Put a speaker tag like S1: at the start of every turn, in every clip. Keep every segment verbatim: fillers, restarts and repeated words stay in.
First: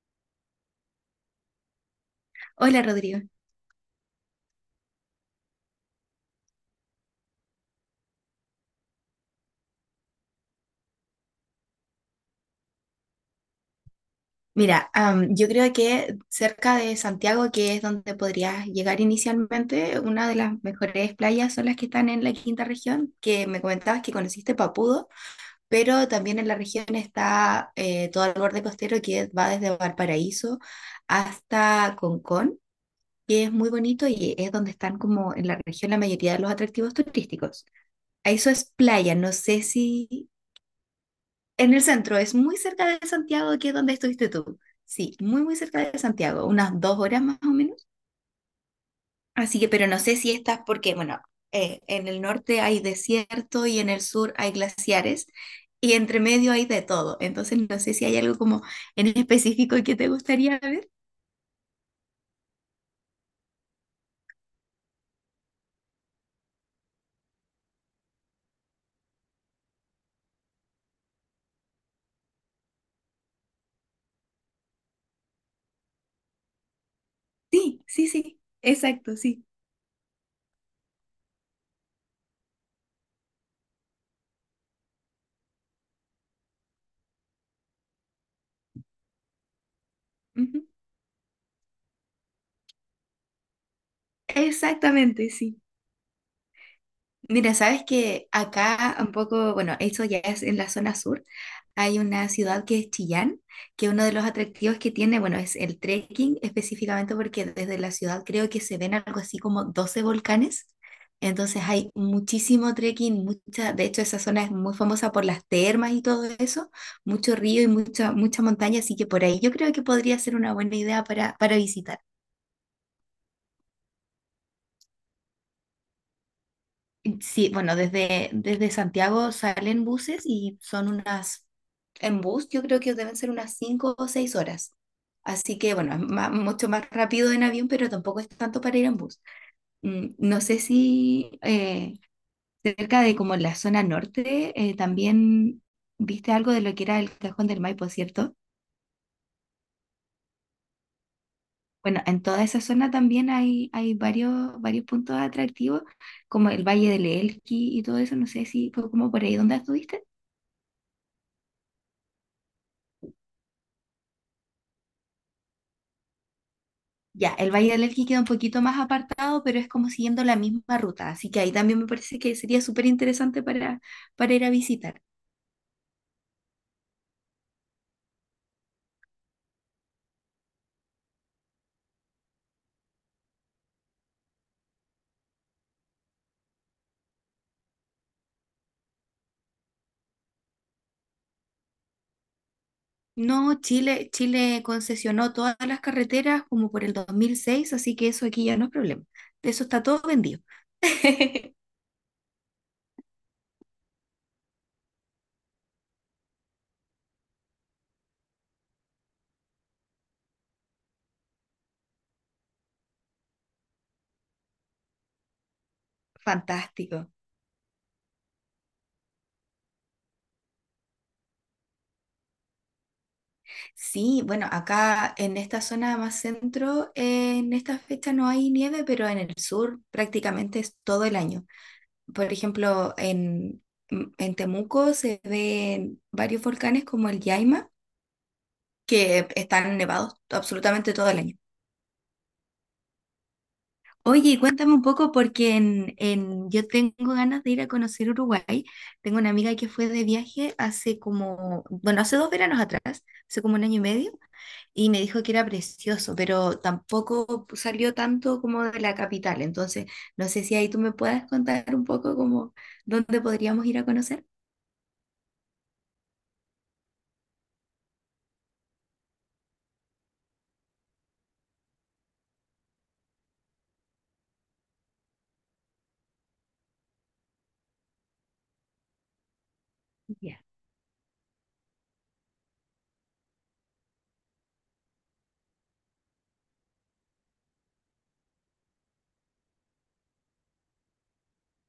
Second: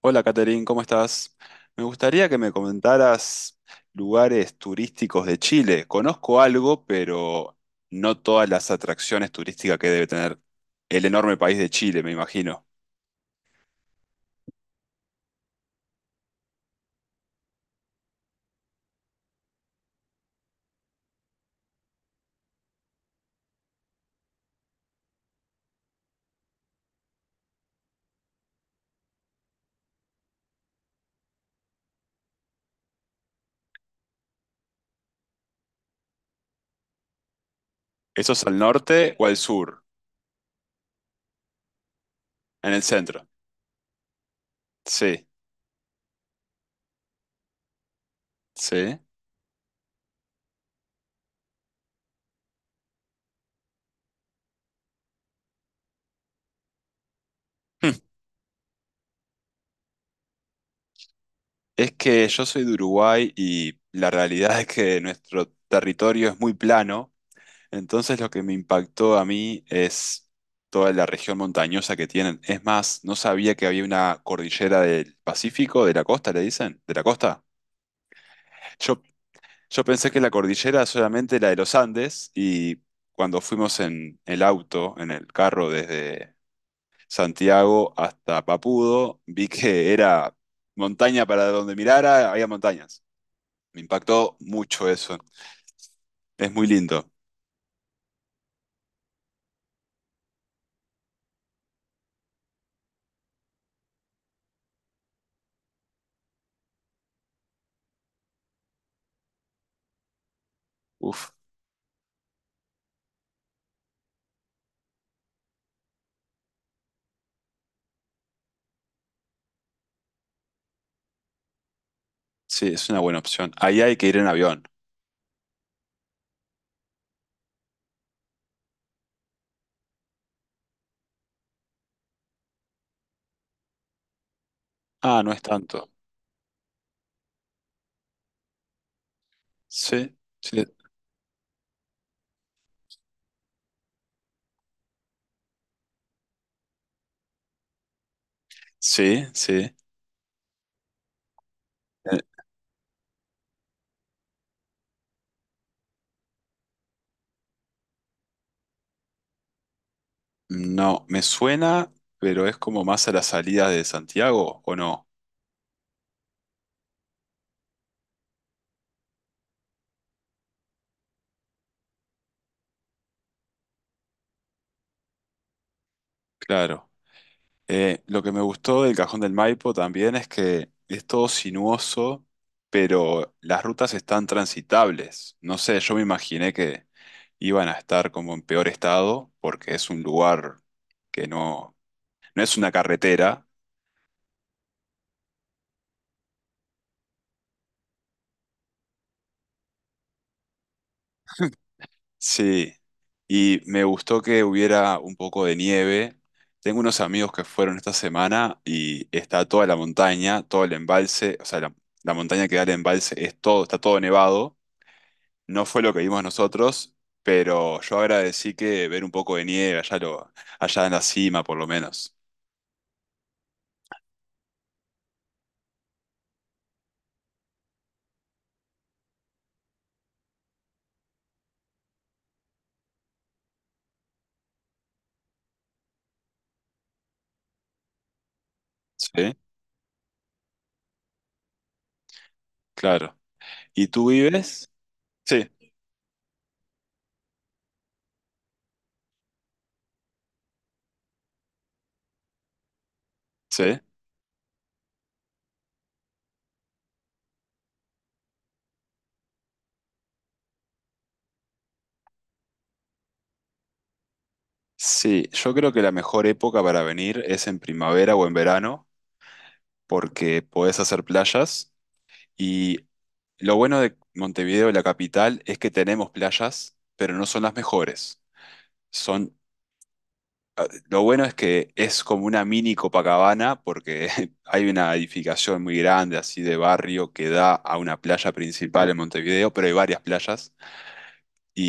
S1: Hola, Caterín, ¿cómo estás? Me gustaría que me
S2: Hola Rodrigo.
S1: comentaras lugares turísticos de Chile. Conozco algo, pero no todas las atracciones turísticas que debe tener el enorme país de Chile, me imagino.
S2: Mira, am, yo creo que cerca de Santiago, que es donde podrías llegar inicialmente, una de las mejores playas son las que están en la quinta región, que me comentabas que conociste Papudo, pero también en la región está eh, todo el borde costero que va desde Valparaíso hasta Concón, que es muy bonito y es donde están como en la región la mayoría de los atractivos turísticos.
S1: ¿Eso es
S2: Eso
S1: al
S2: es
S1: norte
S2: playa,
S1: o
S2: no
S1: al
S2: sé
S1: sur?
S2: si en el centro, es muy
S1: En el
S2: cerca de
S1: centro.
S2: Santiago, que es donde estuviste tú. Sí,
S1: Sí,
S2: muy, muy cerca de Santiago, unas dos horas más o menos.
S1: sí.
S2: Así que, pero no sé si estás, porque, bueno, eh, en el norte hay desierto y en el sur hay glaciares y entre medio hay de todo. Entonces, no sé
S1: Hmm.
S2: si hay algo como en específico que te gustaría ver.
S1: Es que yo soy de Uruguay y la realidad es que nuestro territorio es muy plano. Entonces lo que me impactó a mí es toda la región montañosa que tienen. Es más, no sabía que había una cordillera del Pacífico, de la costa, le dicen, de la costa.
S2: Sí, sí, sí,
S1: Yo,
S2: exacto, sí.
S1: yo pensé que la cordillera solamente la de los Andes y cuando fuimos en el auto, en el carro desde Santiago hasta Papudo, vi que era
S2: Ujú.
S1: montaña para donde mirara, había montañas. Me impactó mucho eso.
S2: Exactamente, sí.
S1: Es muy lindo.
S2: Mira, sabes que acá un poco, bueno, esto ya es en la zona sur, hay una ciudad que es Chillán, que uno de los atractivos que tiene, bueno, es el trekking específicamente porque desde la ciudad creo que se ven algo así como doce volcanes,
S1: Uf,
S2: entonces hay muchísimo trekking, mucha, de hecho esa zona es muy famosa por las termas y todo eso, mucho río y mucha, mucha montaña, así que por ahí yo creo que podría ser una buena idea para, para, visitar.
S1: sí, es una buena opción. Ahí hay que ir en avión.
S2: Sí, bueno, desde, desde Santiago salen buses y son unas, en bus yo creo que deben ser unas cinco o seis horas.
S1: Ah, no es
S2: Así que
S1: tanto.
S2: bueno, es ma- mucho más rápido en avión, pero tampoco es tanto para ir en bus. Mm,
S1: Sí,
S2: No sé
S1: sí,
S2: si eh, cerca de como la zona norte eh, también viste algo de lo que era el Cajón del Maipo, ¿cierto?
S1: sí, sí.
S2: Bueno,
S1: Eh,
S2: en toda esa zona también hay, hay varios, varios puntos atractivos, como el Valle del Elqui y todo eso. No sé si fue como por ahí donde estuviste.
S1: No, me suena, pero es como más a la salida de Santiago, ¿o no?
S2: Ya, el Valle del Elqui queda un poquito más apartado, pero es como siguiendo la misma ruta, así que ahí también me parece que sería súper interesante para, para ir a visitar.
S1: Claro. Eh, lo que me gustó del Cajón del Maipo también es que es todo sinuoso, pero las rutas están transitables. No sé, yo me imaginé que iban a estar como en peor estado, porque es un lugar que no, no es una carretera.
S2: No, Chile, Chile concesionó todas las carreteras como por el dos mil seis así que eso aquí ya no es problema. De eso está todo vendido.
S1: Sí, y me gustó que hubiera un poco de nieve. Tengo unos amigos que fueron esta semana y está toda la montaña, todo el embalse, o sea, la, la montaña que da el embalse es todo, está todo nevado. No fue lo que vimos nosotros,
S2: Fantástico.
S1: pero yo agradecí que ver un poco de nieve allá, lo, allá en la cima, por lo menos.
S2: Sí, bueno, acá en esta zona más centro, eh, en esta fecha no hay nieve, pero en el sur prácticamente es todo el año. Por ejemplo, en, en Temuco se ven varios volcanes como el Yaima, que
S1: Sí,
S2: están nevados absolutamente todo el año.
S1: claro. ¿Y tú
S2: Oye, y
S1: vives?
S2: cuéntame un poco
S1: Sí,
S2: porque en, en- yo tengo ganas de ir a conocer Uruguay. Tengo una amiga que fue de viaje hace como, bueno, hace dos veranos atrás, hace como un año
S1: sí.
S2: y medio, y me dijo que era precioso, pero tampoco salió tanto como de la capital. Entonces, no sé si ahí tú me puedas contar un poco como dónde podríamos ir a conocer.
S1: Sí, yo creo que la mejor época para venir es en primavera o en verano, porque podés hacer playas. Y lo bueno de Montevideo, la capital, es que tenemos playas, pero no son las mejores. Son,
S2: Ya.
S1: lo bueno es que es como una mini Copacabana, porque hay una edificación muy grande, así de barrio, que da a una playa principal en Montevideo, pero hay varias playas.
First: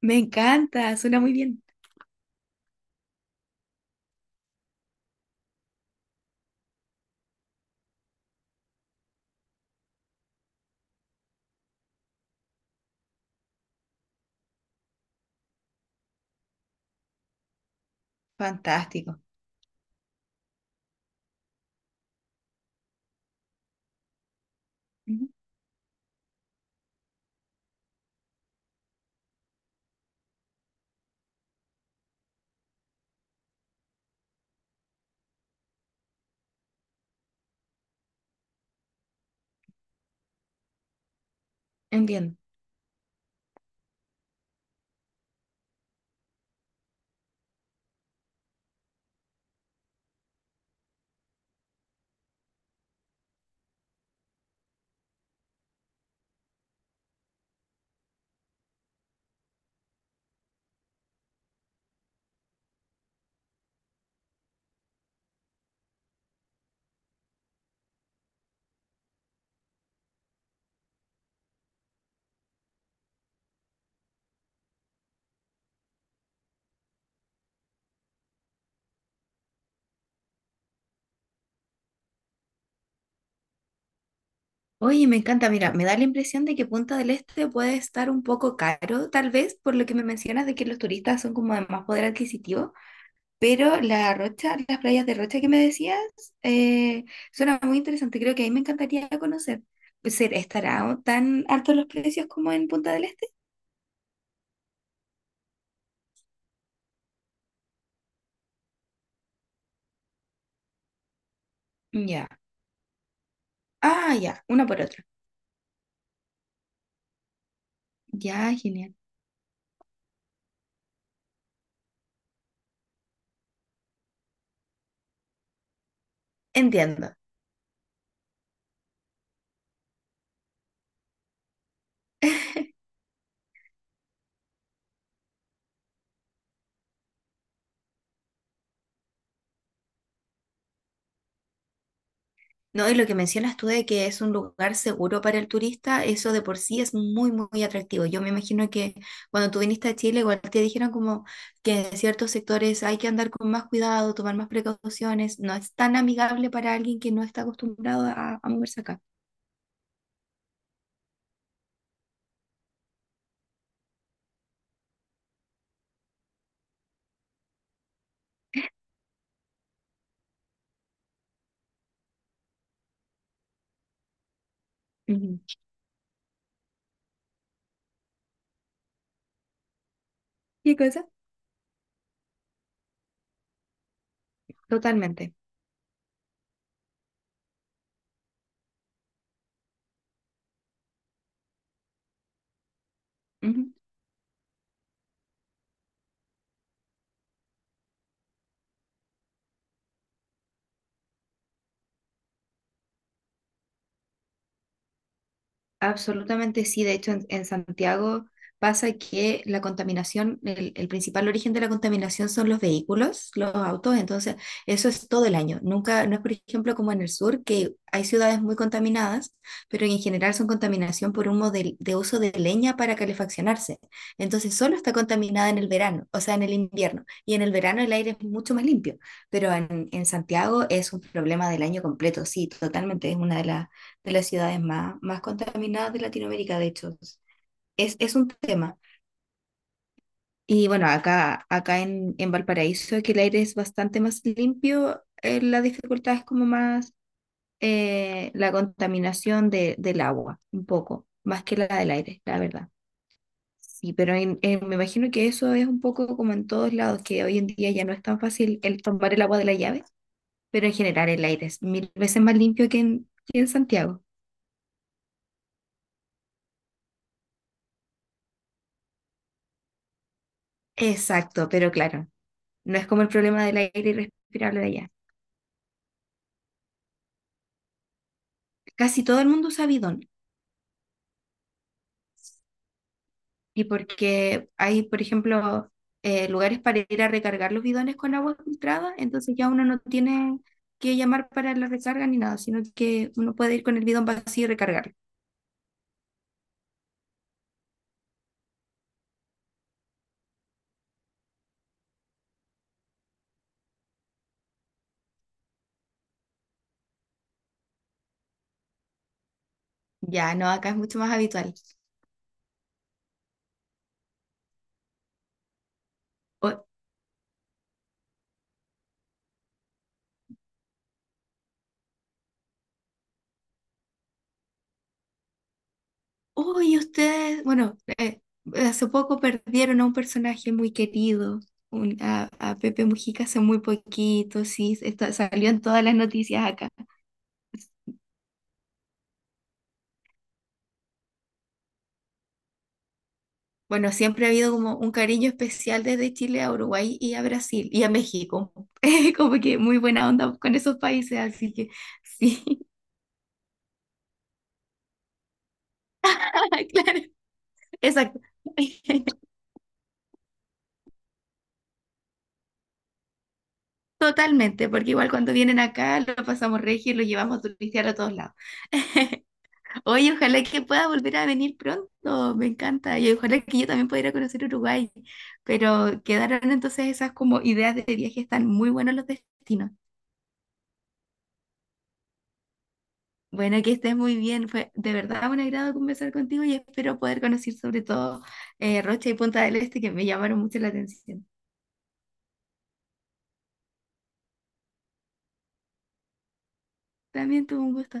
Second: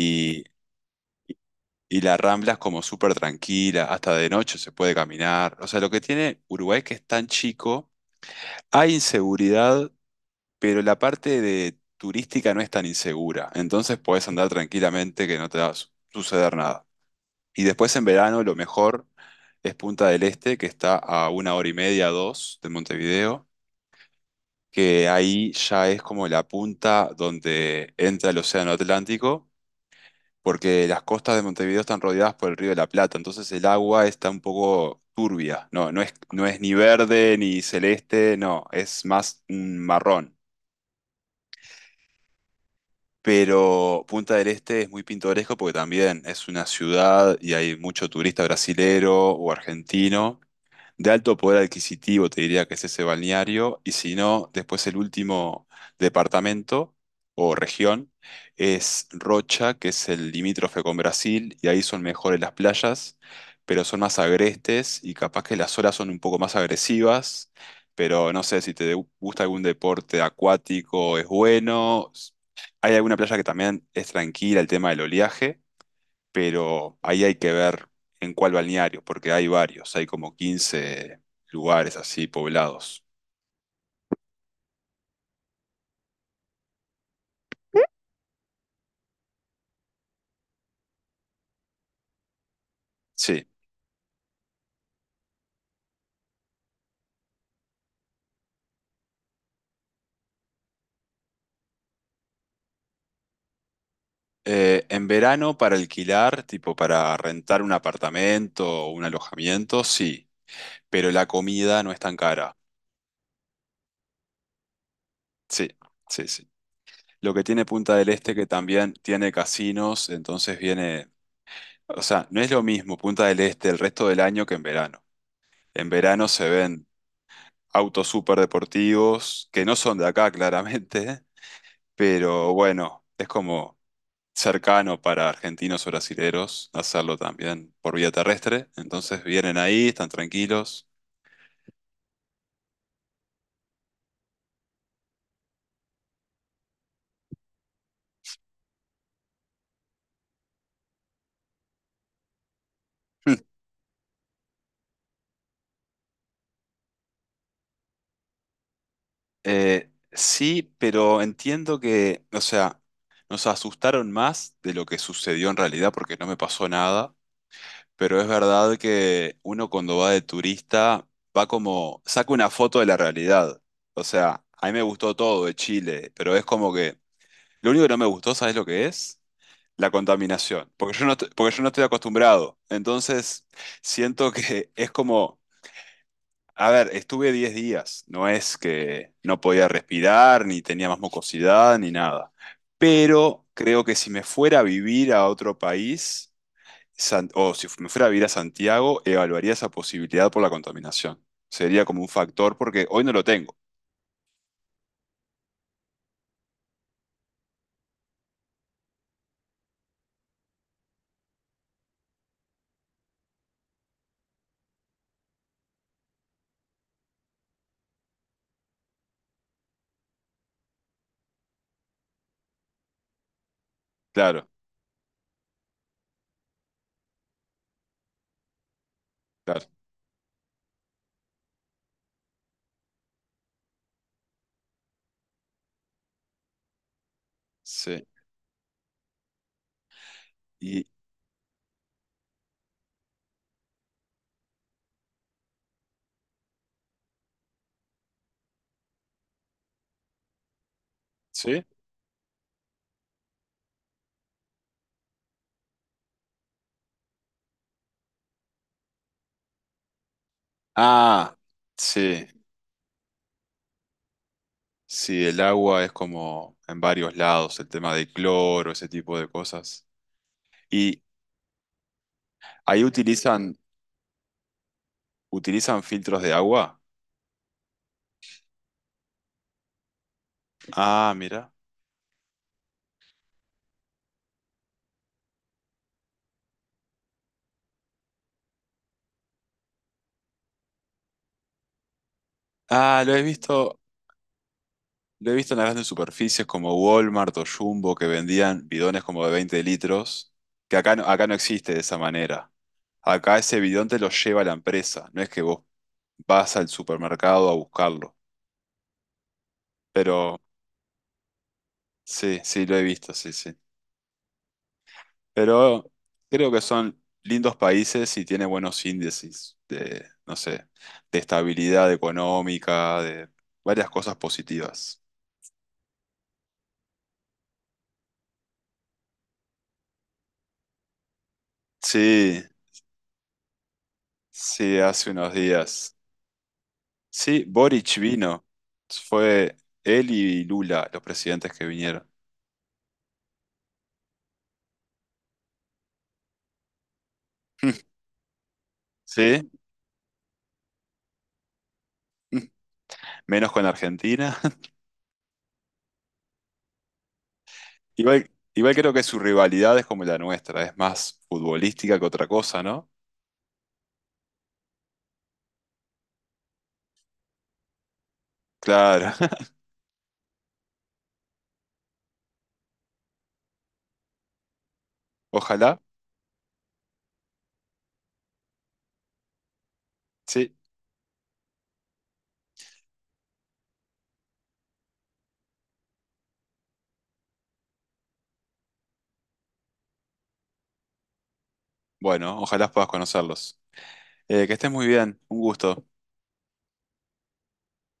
S2: Me encanta, suena muy bien.
S1: y la Rambla es como súper tranquila, hasta de noche se puede caminar. O sea, lo que tiene Uruguay es que es tan chico, hay inseguridad pero la parte de turística no es tan insegura, entonces podés andar tranquilamente que no te va a su- suceder nada. Y después en verano lo mejor
S2: Fantástico.
S1: es Punta del Este, que está a una hora y media, dos de Montevideo, que
S2: Ujú,
S1: ahí ya es como la punta donde entra el Océano Atlántico, porque las costas de Montevideo están rodeadas por el Río de la Plata, entonces el agua está un poco turbia, no, no es, no es ni verde ni celeste, no, es más un marrón.
S2: Entiendo.
S1: Pero Punta del Este es muy pintoresco porque también es una ciudad y hay mucho turista brasilero o argentino de alto poder adquisitivo, te diría que es ese balneario, y si no, después el último departamento o región es Rocha, que es el limítrofe con Brasil, y ahí son mejores las playas, pero son más agrestes y capaz que las olas son un poco más agresivas, pero no sé si te gusta algún deporte acuático, es bueno. Hay alguna playa que también es tranquila, el tema del oleaje pero ahí hay que ver en cuál balneario, porque hay varios, hay como quince lugares así poblados.
S2: Oye, me encanta, mira, me da la impresión de que Punta del Este puede estar un poco caro, tal vez por lo que me mencionas de que los turistas son como de más poder adquisitivo,
S1: Sí.
S2: pero la Rocha, las playas de Rocha que me decías, eh, suena muy interesante, creo que ahí me encantaría conocer. Pues, ¿ser- ¿Estará tan altos los precios como en Punta del Este?
S1: Eh, en verano para alquilar, tipo para rentar un apartamento o un alojamiento, sí, pero la comida no es tan
S2: Ya.
S1: cara.
S2: Ah, ya, una por otra.
S1: Sí, sí, sí. Lo que tiene Punta del Este que
S2: Ya,
S1: también
S2: genial.
S1: tiene casinos, entonces viene, o sea, no es lo mismo Punta del Este el resto del año que en verano. En verano se ven
S2: Entiendo.
S1: autos súper deportivos, que no son de acá claramente. Pero bueno, es como cercano para argentinos o brasileros hacerlo también por vía terrestre. Entonces vienen ahí, están tranquilos.
S2: No, y lo que mencionas tú de que es un lugar seguro para el turista, eso de por sí es muy, muy, atractivo. Yo me imagino que cuando tú viniste a Chile, igual te dijeron como que en ciertos sectores hay que andar
S1: Mm.
S2: con más cuidado, tomar más precauciones. No es tan amigable para alguien que no está acostumbrado a, a moverse acá.
S1: Eh, sí, pero entiendo que, o sea, nos asustaron más de lo que sucedió en realidad porque no me pasó nada. Pero es verdad que uno cuando va de turista va como, saca una foto de la realidad. O sea, a mí me gustó
S2: Ujú.
S1: todo de Chile, pero es como que lo único que no me gustó, ¿sabes lo que es? La contaminación,
S2: ¿Qué
S1: porque yo
S2: cosa?
S1: no, est- porque yo no estoy acostumbrado. Entonces, siento que es
S2: Totalmente.
S1: como, a ver, estuve diez días, no es que no podía respirar, ni tenía más mucosidad, ni nada. Pero
S2: Ujú.
S1: creo que si me fuera a vivir a otro país, San- o si me fuera a vivir a Santiago, evaluaría esa posibilidad por la contaminación. Sería como un factor, porque hoy no lo tengo.
S2: Absolutamente sí, de hecho en, en Santiago pasa que la contaminación, el, el principal origen de la contaminación son los vehículos, los autos, entonces eso es todo el año. Nunca, no es por ejemplo como en el sur, que hay ciudades muy contaminadas, pero en general son contaminación por humo de, de uso de leña para calefaccionarse.
S1: Claro,
S2: Entonces solo está contaminada en el verano, o sea, en el invierno, y en el verano el aire es mucho más limpio, pero
S1: claro.
S2: en, en Santiago es un problema del año completo, sí, totalmente, es una de las de las ciudades más, más contaminadas de Latinoamérica, de hecho. Es,
S1: Sí.
S2: es un tema. Y
S1: Y,
S2: bueno, acá, acá en, en Valparaíso, que el aire es bastante más limpio, eh, la dificultad es como más eh, la contaminación de, del agua, un poco, más que
S1: ¿sí?
S2: la del aire, la verdad. Sí, pero en- en- me imagino que eso es un poco como en todos lados, que hoy en día ya no es tan fácil el tomar el agua de la llave, pero en general el
S1: Ah,
S2: aire es mil veces
S1: sí.
S2: más limpio que en, que en Santiago.
S1: Sí, el agua es como en varios lados, el tema de cloro, ese tipo de cosas. Y
S2: Exacto, pero claro. No
S1: ahí
S2: es como el problema del
S1: utilizan,
S2: aire irrespirable de allá.
S1: utilizan filtros de agua.
S2: Casi todo el mundo usa bidón.
S1: Ah, mira.
S2: Y porque hay, por ejemplo, eh, lugares para ir a recargar los bidones con agua filtrada, entonces ya uno no tiene que llamar para la recarga ni nada, sino
S1: Ah,
S2: que
S1: lo he
S2: uno puede ir con
S1: visto,
S2: el bidón vacío y recargarlo.
S1: lo he visto en las grandes superficies como Walmart o Jumbo que vendían bidones como de veinte litros, que acá no, acá no existe de esa manera. Acá ese bidón te lo lleva la empresa, no es que vos vas al supermercado a buscarlo.
S2: Ya,
S1: Pero
S2: no, acá es mucho más habitual.
S1: sí, sí, lo he visto, sí, sí. Pero creo que
S2: O-
S1: son lindos países y tiene buenos índices de, no sé, de estabilidad económica, de varias cosas positivas.
S2: Uy, ustedes, bueno, eh, hace poco perdieron a un personaje muy querido, un- a,
S1: Sí,
S2: a Pepe Mujica hace muy poquito,
S1: sí,
S2: sí,
S1: hace
S2: está-
S1: unos
S2: salió en todas las
S1: días.
S2: noticias acá.
S1: Sí, Boric vino. Fue él y Lula los presidentes que vinieron.
S2: Bueno, siempre ha habido como un cariño especial desde Chile a Uruguay y a Brasil y a México. Como
S1: Sí,
S2: que muy buena onda con esos países, así que sí,
S1: menos con Argentina.
S2: claro, exacto.
S1: Igual, igual creo que su rivalidad es como la nuestra, es más futbolística que otra cosa, ¿no?
S2: Totalmente, porque igual cuando vienen acá lo pasamos regio y lo llevamos a turistear a todos lados.
S1: Claro.
S2: Oye, ojalá que pueda volver a venir pronto, me encanta. Y ojalá que yo también pueda ir a conocer Uruguay.
S1: Ojalá,
S2: Pero quedaron entonces esas como ideas de viaje, están muy buenos los destinos.
S1: sí.
S2: Bueno, que estés muy bien. Fue de verdad un agrado conversar contigo y espero poder conocer sobre todo eh, Rocha y Punta del Este, que me llamaron mucho la atención.
S1: Bueno, ojalá puedas conocerlos. Eh, que estés muy bien, un gusto.
S2: También tuvo un gusto.